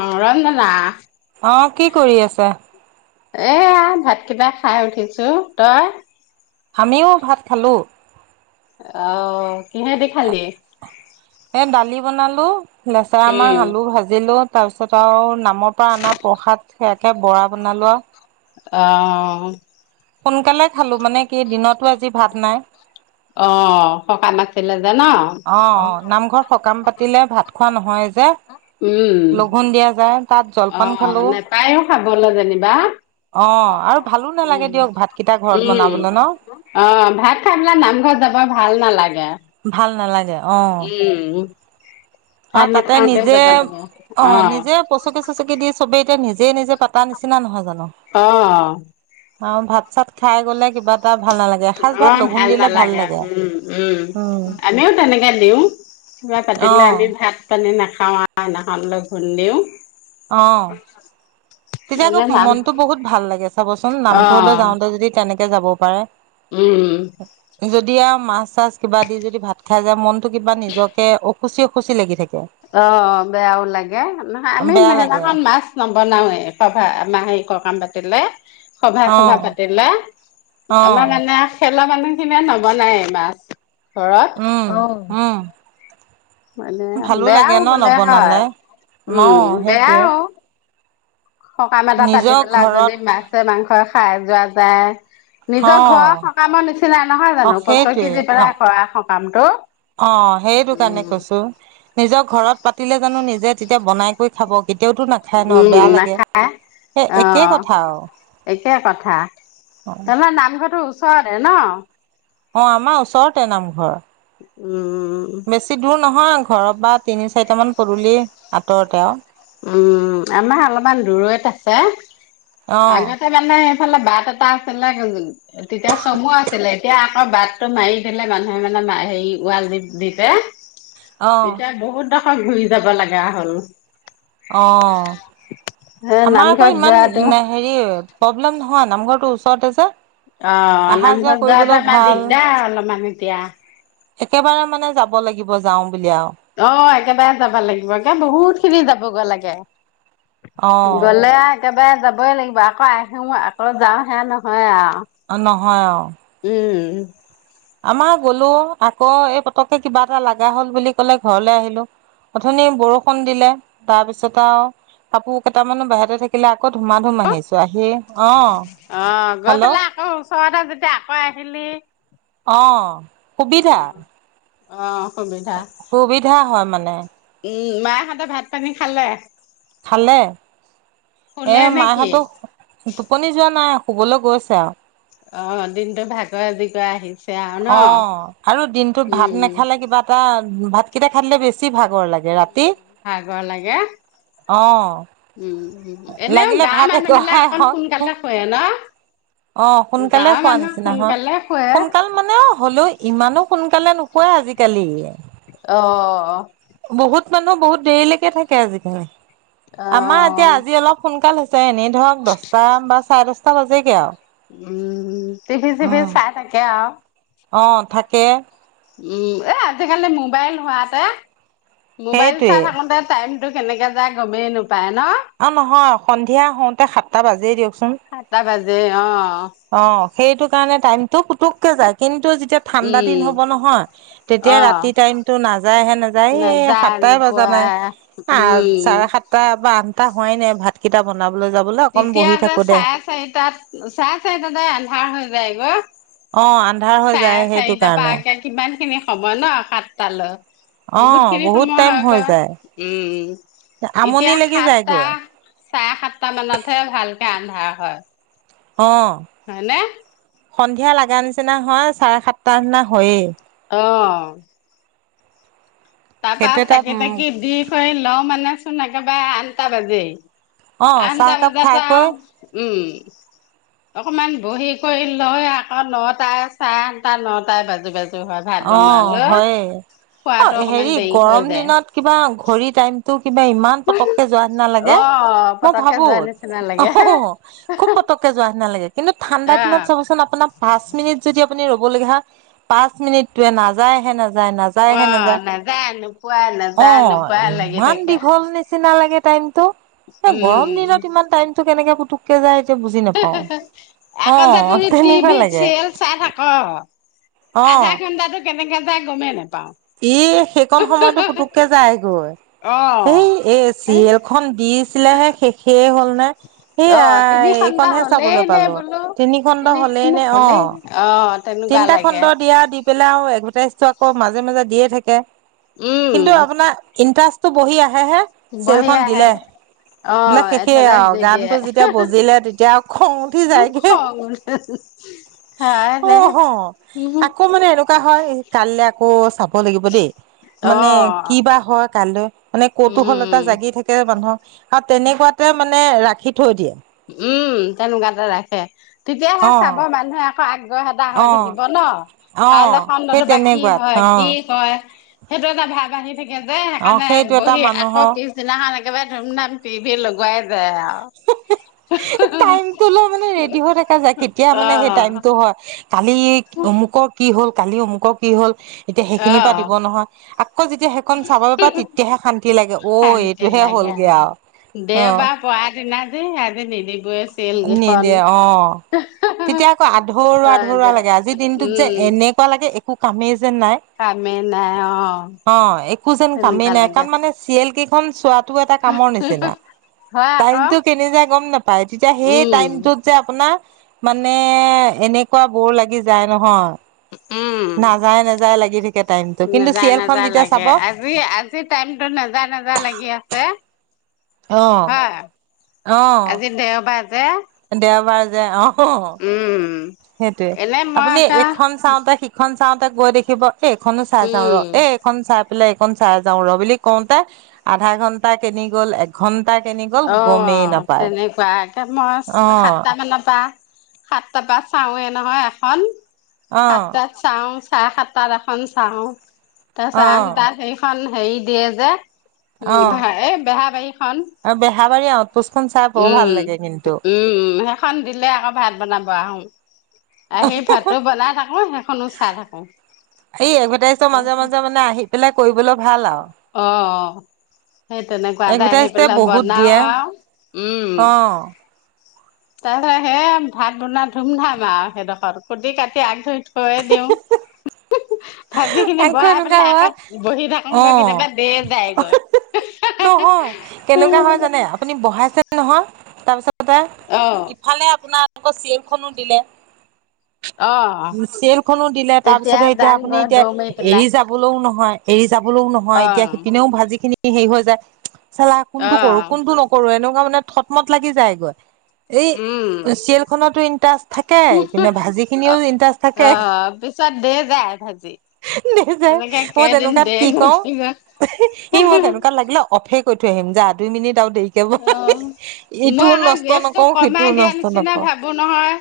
অ ৰঞ্জনা আহ, কি কৰি আছা? এয়া ভাত কিবা খাই উঠিছোঁ। তই? আমিও ভাত খালোঁ অ কিহেদি খালি এ দালি বনালো লেচৰা মাহ আলু ভাজিলো তাৰ পিছত আৰু নামৰ পৰা অনা প্ৰসাদ সেয়াকে বৰা বনালোৱা আৰু অ'। সোনকালে খালো মানে কি দিনতো আজি ভাত নাই অ সকাম আছিলে যে ন উম লঘোণ দিয়া যায় তাত অ জলপান খালো নেপায়ো খাবলৈ যেনিবা অ', আৰু ভালো নালাগে উম', দিয়ক ভাতকেইটা ঘৰত উম', বনাবলৈ ন? অ', ভাত খাই পেলাই নামঘৰত যাব ভাল নালাগে। ভাল নালাগে উম'। ভাত অ', তাতে নাখাওঁতে নিজে যাব লাগে অ', নিজে পচকি চচকি দিয়ে, চবেই এতিয়া নিজে নিজে পাতা নিচিনা নহয় জানোঁ। অ অ ভাত চাত খাই গ'লে কিবা এটা ভাল নালাগে এসাঁজ ভাত অ', লঘোণ ভাল দিলে নালাগে লাগে। উম, উম, আমিও তেনেকে দিওঁ কিবা পাতিলে অঁ আমি ভাত পানী নাখাও দিনাখন লঘুন দিওঁ। অহ। তেতিয়া আকৌ এনে নাম মনতটো বহুত ভাল লাগে চাবচোন অ নামঘৰলৈ যাওঁতে যদি তেনেকে কে যাব পাৰে। উম। তেতিয়া যদি আৰু মাছ চাছ কিবা দি যদি ভাত খাই যায় মনতো কিবা নিজকে অসুচি অসুচি লাগি থাকে। অ', বেয়াও লাগে আমি বেয়া সেইদিনা লাগে খন মাছ নবনাওৱে। সভা মাহেৰিকা সকাম পাতিলে সভা অঁ চভা পাতিলে অঁ আমাৰ মানে চলা মানুহ খিনি নবনায় মাছ। ঘৰত উম অ'। উম মানে ভালো লাগে বেয়াও ন বোলে হয় নবনালে উম অঁ সেইটোৱে বেয়াও। সকাম এটা পাতি নিজৰ পেলাই যদি ঘৰত মাছে মাংস। খাই যোৱা যায়। নিজৰ অঁ ঘৰৰ সকামৰ নিচিনাই নহয় অঁ জানো সেইটোৱে পছৰকি যি অঁ পেলাই কৰা। পামটো। অ সেইটো কাৰণে কৈছো নিজৰ ঘৰত পাতিলে জানো নিজ। যে তেতিয়া বনাই কৰি খাব। কেতিয়াওতো নাখায় ন উম বেয়া লাগে নাখায় সেই অ একেই কথা আৰু একে কথা তেনেহলে নামঘৰটো। ছৰে ন। অ আমাৰ ওচৰতে নামঘৰ। উম। বেছি দূৰ নহয়। ঘৰৰ বা তিনি চাৰিটামান পদূলি আঁতৰতে। উম আমাৰ অলপমান দূৰৈত আছে। অ আগতে মানে। এইফালে বাট এটা আছিলে। তেতিয়া চমু আছিলে এতিয়া আকৌ বাটটো মাৰি দিলে মানুহে মানে হেৰি ওৱাল দি দিলে অ এতিয়া বহুত। ডখৰ ঘূৰি যাব লগা হ'ল। অ এ আমাৰ নামঘৰত আকৌ ইমান যোৱাটো হেৰি প্ৰব্লেমহ। অ নামঘৰ তৰ ওচৰৰতে যে-। অ অহা নামঘৰ যোৱা কৰিবলৈও পৰা ইমান ভাল দিগদাৰ অলপমান এতিয়া। একেবাৰে মানে যাব লাগিব যাও বুলি আও অ একেবাৰে যাব লাগিবে বহুত খিনি যাবগে লাগে। গলে আও। কবাৰে যাবই লাগিব আকৌ আহোঁ আকৌ যাওঁ সেয়া নহয় আও নহয় অ। উম। আমাৰ গ'লো আকৌ এই পতকে কিবা এটা লগা হল বুলি ক'লে ঘৰলৈ আহিলো অথনি বৰষুণ দিলে তাৰ পিছত আৰু কাপোৰ কেইটামানো বাহিৰতে থাকিলে আ। অ অ গৈ হেল্ল' পেলাই আকৌ ওচৰতে যেতিয়া আকৌ আহিলি। অ'হ। সুবিধা। অহ। সুবিধা হয় মানে। উম মায়েহঁতে ভাত পানী খালে। খালে। এ শুলে নে কি? মাহঁতো টোপনি যোৱা নাই শুবলৈ গৈছে আৰু অ দিনতো ভাগৰে আজিকৰে কৰা আহি অ আৰু দিনটোত ভাত উম। নেখালে কিবা এটা উ ভাতকেইটা খাই দিলে বেছি ভাগৰ লাগে ৰাতি ভাগৰ লাগে অ উম এনেও লাগিলে গাৱৰ ভাত মানুহ বিলাক এগঢ়াই অকন হওক সোনকালে শুৱে অ ন সোনকালে গাঁৱৰ খোৱা মানুহ নিচিনা হয় সোনকালে শুৱে সোনকাল মানে হলেও ইমানো সোনকালে নোশুৱে আজিকালি অ কিছুমান মানুহ বহুত দেৰিলৈকে আজিকালি আমাৰ এতিয়া অ', আজি অলপ সোনকাল হৈছে এনেই ধৰক দশটা বা চাৰে দশটা টা বাজেগে আও উম টিভি চিভি চাই থাকে আৰু অ থাকে উম এ আজিকালি মোবাইল হোৱাতে মোবাইল সেইটোৱে চাৰ থাকোতে টাইম। তো কেনেকে যায় গমেই নো অ, নহয় সন্ধিয়া হওঁতে সাতটা বাজেই দিয়কচোন। দেই অঅ অ, সেইটো কাৰণে টাইমটো পুতুক কে যায়, কিন্তু? তেতিয়া ঠাণ্ডা দিন উম, হ'ব নহয় তেতিয়া ৰাতি অ', টাইমতটো নাযায়হে, নাযায়। এই সাতটাই বজা নাই আ, চাৰে উম, সাতটা বা আঠ টা, হোৱাই নাই ভাতকেইটা বনাব। তেতিয়া যে চাৰে চাৰিটাত চাৰে চাৰিটা। তেতিয়া যে আন্ধাৰ হৈ যায় গ। অ, আন্ধাৰ হৈ যায, সেইটো কাৰণে? হ'ব ন সাতটালৈ। বহুত অ', খিনি সময় টাইম হয় হৈ গৈ যায় উম, আমনি এতিয়া লাগি সাতটা যায়গৈ চাৰে সাত মানতহে ভালকে আন্ধাৰ হয়। অ। হয়নে। সন্ধিয়া লগা নিচিনা হয় চাৰে সাতটা নিচিনা হয়য়েই। অ। তাৰপা সেইটো এটা চাকি উম, তাকি দি কৰি লওঁ মানে। চোন একেবাৰে আঠটা বাজেই। অ', আঠতা চাহকাপ বজাৰ পা, খাইকৈ উম। অকমান বহী কৰি লৈ আকৌ নটাই চাৰে আটা নটাই বাজি, বাজি। হয়, ভাত বনোৱ অ', ল, হয়েই অ', খোৱাতো। হেৰি গৰম দিনত কিবা ঘড়ী টাইমতটো। কিবা ইমান পতককে যোৱাৰ নিচিনা লাগে অ মই পতককে ভাবো যোৱা নিচিনা অ, লাগে খুব পতককে যোৱা নিচিনা লাগে। কিন্তু ঠাণ্ডা দিনত আহ চাবচোন আপোনাৰ পাঁচ মিনিট যদি ৰখি [unintelligible] পাঁচ, মিনিট। তোৱে নাযায় হে না। নাযায়হে, আহ নাযায় নোপোৱা অ, নাযায় নোপোৱা লাগি ইমান থাকে দীঘল নিচিনা লাগে টাইমতটো গৰম দিনত ইমান টাইমটো কেনেকে? পুতুককে যায় এতিয়া বুজি নাপাও। [unintelligible] এখন যে অ', তই তেনেকুৱা টভিত লাগে চিৰিয়েল চাই থাক। আধা অ'। ঘণ্টা টো, কেনেকে যাই। গমে, নাই। ই, সেইকন সময়তো পুতুককে যায়গৈ অ এই এ চিৰিয়েলখনন দিছিলেহে শেষেই হ'ল নে, স অ তিনি ঘন্টা এইখনহে হলেই চাবলৈ নে পালো। বোলো তিনি খণ্ড হ'লেই ঘন্টা নে? হলেই অ', অ তেনেকুৱা তিনিটা লাগে খণ্ড দিয়া দি পেলাই আৰু এক ঘন [unintelligible] আকৌ মাজে, মাজে দিয়ে থাকে। উম কিন্তু আপোনাৰ ইটাৰষ্ট তো বহি আহ হে হে, চিলখন বঢ়িয়াহে দিলে। অ বোলে শেষেই এডভাৰটাইজ আৰু দি গান টো দিয়ে যেতিয়া বজিলে তেতিয়া আৰু খং উঠি যায়গে খং উঠে হয় দে অহ, আকৌ মানে এনেকুৱা হয় কাইলে আকৌ চাব হ'ব লাগিব দেই। অ মানে কি বা হয় কাইলে মানে কৌতুহল এটা উম জাগি থাকে মানুহক আৰু তেনেকুৱাতে মানে মানে ৰাখি থৈ দিয়ে উম, তেনেকুৱাতে ৰাখে। তেতিয়াহে অ চাব মানুহে আকৌ আগ্ৰহ এটা অ হৈ থাকিব ন? অ কাইলৈ সেই খণ্ডটো বা কি তেনেকুৱাত হয়? অ কি কয়? সেইটো এটা ভাৱ আহিব ঠিকে যে, অ সেইকাৰণে সেইটো এটা বহি আকৌ মানুহৰ পিছদিনাখন একেবাৰে ধুমধাম টিভি লগোৱাই বেয়া টাইমটো লৈ মানে ৰেডি হৈ থকা যায়, কেতিয়া মানে সেই টাইমতটো অ হয়। কালি অমুকৰ কি হ'ল? কালি অমুকৰ কি হ'ল? এতিয়া অ সেইখিনিৰ পৰা দিব নহয়, আকৌ যেতিয়া সেইকণ চাবলৈ পা তেতিয়াহে শান্তি লাগে। অ', শান্তি এইটোহে লাগে হ'লগে আৰু আও অহ। দেওবাৰ পৰা দিনা যে আজি নিদিবই চিৰিয়েল কেইখন নিদিয়ে অ', তেতিয়া আকৌ আধৰুৱা, হয় দে আধৰুৱা লাগে আজিৰ দিনটোত যে, উম এনেকুৱা লাগে একো কামেই একো যেন নাই। কামেই নাই অ অ', একো যেন কামেই তেনেকুৱা নাই। লাগে কাম মানে চিৰিয়েল কেইখন চোৱাটো এটা কামৰ নিচিনা। হয় আকৌ টাইমটো কেনি যায় গম নাপায়। তেতিয়া সেই উম টাইমটোত যে, আপুনি মানে এনেকুৱা বৌৰ লাগি যায়, নহয়। উম। নাযায় নাযায় লাগি থাকে টাইমটো কিন্তু নেযায়, চিৰিয়েলখন নেযায় যেতিয়া লাগে চাব আজি, আজি টাইমতটো নেযায়, নেযায় লাগি আছে। অহ হা অহ আজি দেওবাৰ [unintelligible] দেওবাৰ যে, অ অ। উম সেইটোয়ে এনে মই আপুনি একা এইখন চাওঁতে সিখন চাওঁতে চাওঁতে গৈ দেখিব এ- এইখনো চাই যাওঁ উম ৰ এ- এইখন চাই- পলে এইন চাই যাও ৰ বুলি কওঁতে আধা ঘন্টা কিনি গ'ল এক ঘণ্টা অ তেনেকুৱা একে মই অহ সাতটা মানৰ পৰা- সাতটা পৰা চাওঁৱে নহয় এখন অহ সাতটাত চাওঁ চাৰে- সাতটাতএখন চাওঁ। তাৰপিছত অহ আঠতাত সেইখন হেৰি দিয়ে যে, অহ উম- এ- বেহাৰবাৰী খন। আৰু বেহাবাৰী আউটপোষ্টখন চাই বৰ ভাল লাগে কিন্তু উম-উম- সেইখন দিলে আকৌ ভাত বনাব তাৰপৰা আহ [unintelligible] চাই থাকো এই এডভাৰটাইজৰ মাজে মাজে মানে আহি পেলাই কৰিবলৈ- ভাল আৰু অ- সেই তেনেকুৱাতোই আহি এডভাৰটাইজে পেলাই বহুত বনাও দিয়ে আৰু। উম- অহ তাৰপিছত সেই ভাত বনাই ধুমধাম আৰু সেইডোখৰ কুটি কাটি আগ ধৰি- থইয়ে দিওঁ উ [inaudible] ভাজি খিনি আকৌ বহাই এনেকুৱা পেলাই হয় আগত বহি থাকো অ- নহয় কেনেকুৱা হয় জানে আপুনি বহাইছে নহয়- তাৰপিছত অ - ইফালে আপোনাৰ- তেওঁলোকৰ চিৰিয়েলখনো দিলে। অ চিৰিয়েলখনো দিলে তাৰ তেতিয়া পিছতে এতিয়া যাংগৈ আপুনি- দৌৰ মাৰি এৰি পেলাই যাবলৈও নহয়, এৰি যাবলৈও নহয় অ এতিয়া সিপিনেও ভাজি- খিনি হেৰি হৈ যায়, চেলা অ কোনটো কৰো কোনটো নকৰো এনেকুৱা - মই মানে থতমত লাগি যায়গৈ। এই উম চিয়েলখনতো ইণ্টাষ্ট থাকে, ইপিনে ভাজি অ খিনিও ইণ্টাষ্ট অ থাকে। পিছত দে যায় ভাজি দেই যায়। তেনেকে মই কেইদিন তেনেকুৱাত দে কি কৰো গৈ ই-মই গৈ তেনেকুৱাত লাগিলে অফেই কৰি থৈ আহিম। যা- দুই মিনিট- আৰু দেৰিকে ব অ- মই ইটোও আকৌ নষ্ট গেছটো নকৰো কমাই সিটোও দিয়া নষ্ট নিচিনা নকৰো ভাবো নহয়,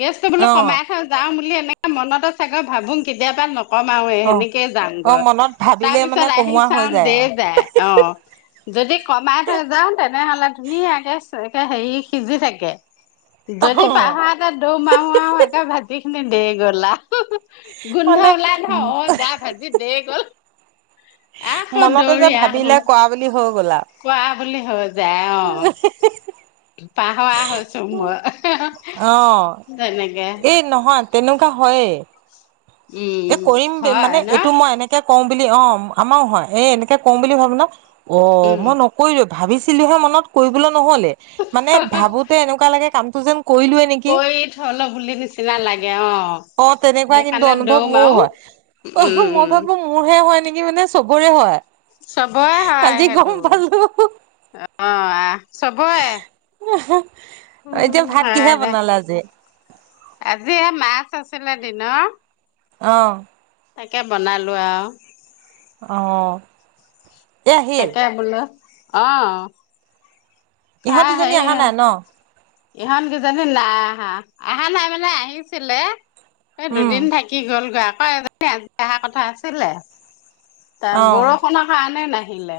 গেছটো বোলো অ কমাই থৈ যাওঁ বুলি তেনেকা মনতো চাগে ভাবোং কেতিয়াবা নকৰো। নকমাওৱে অ সেনেকেই যাং অ গৈ। মনত তাৰ ভাবিলে মানে পিছত আহি কমোৱা হৈ চাম দেই যায়। অ-যদি কমাই থৈ যাওঁ - তেনেহলে ধুনীয়াকে হেৰি সিজি থাকে আৰু যদি অ পাহাৰটা দৌ মাৰো আও একে ভাজি নি দেই গল আ গোন্ধ মানে ওলাই ন অ যা ভজি দে গ'ল আকৌ মনতে যে দৌৰি আহো ভাবিলে কোৱা বুলি হৈ গ'ল আও কোৱা বুলি হৈ যায় অ পাহৰা হৈছো অ মই তেনেকে এই এ উম কৰিম হয় মানে ন এইটো মই এনেকে কওঁ বুলি অ আমাৰো হয় এই এনেকে কম বুলি ভাবো ন অ উম মই নকৰিওৱে ভাবিছিলোহে মই কৰিবলৈ নহলে মানে ভাবোতে এনেকুৱা লাগে কাম তুজন কৈ থলো বুলি নিচিনা লাগে অ অ তেনেকুৱা কিন্তু সেইকাৰণে দৌ অনুভৱ মোৰো মাও হয় উম কি মানে চবৰে হয় চবৰে হয় আজি গম পালো আ আহ চবয়ে উহো উম হয় দে আজি এ মাছ আছে হৈছে নে দিনৰ অহ তাকে বনালো আৰু অ এ আহিল তাকে বোলো অহ তা ইহঁত দুজনী সেই অহা নাই ন ইহত গেজনী নাই আহা আহা নাই মানে আহিছিলে এ উম দুদিন থাকি গ'লগৈ আও অহ এজনী অহা কথা আছিলে ত অ বৰষুণৰ কাৰণে নাই আহিলে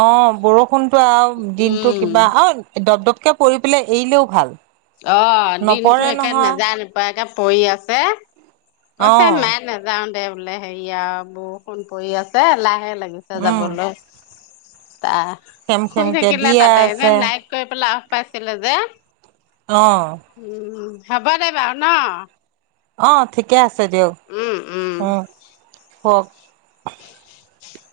অ বৰষু ন তো আও দিনটো উম কিবা অ দপ দপ কে পৰি পেলাই এৰিলেও ভাল অ দিনতো নপৰে একে নহয় নেজায় নোপোৱায়কে পৰি আছে অ কৈছে মায়ে নাযাও দে বোলে হেৰি আও বৰষুণ পৰি আছে লাহে লাহ লাগিছে উম যাবলৈ তা খেম শুই খেমকে থাকিলে দিয়ে তাতে এনে আছে নাই কৰি পেলাও পাইছিলে যে অ উম হ'ব দে বাও ন অ ঠিকে আছে ছে দেও উম হক [unintelligible]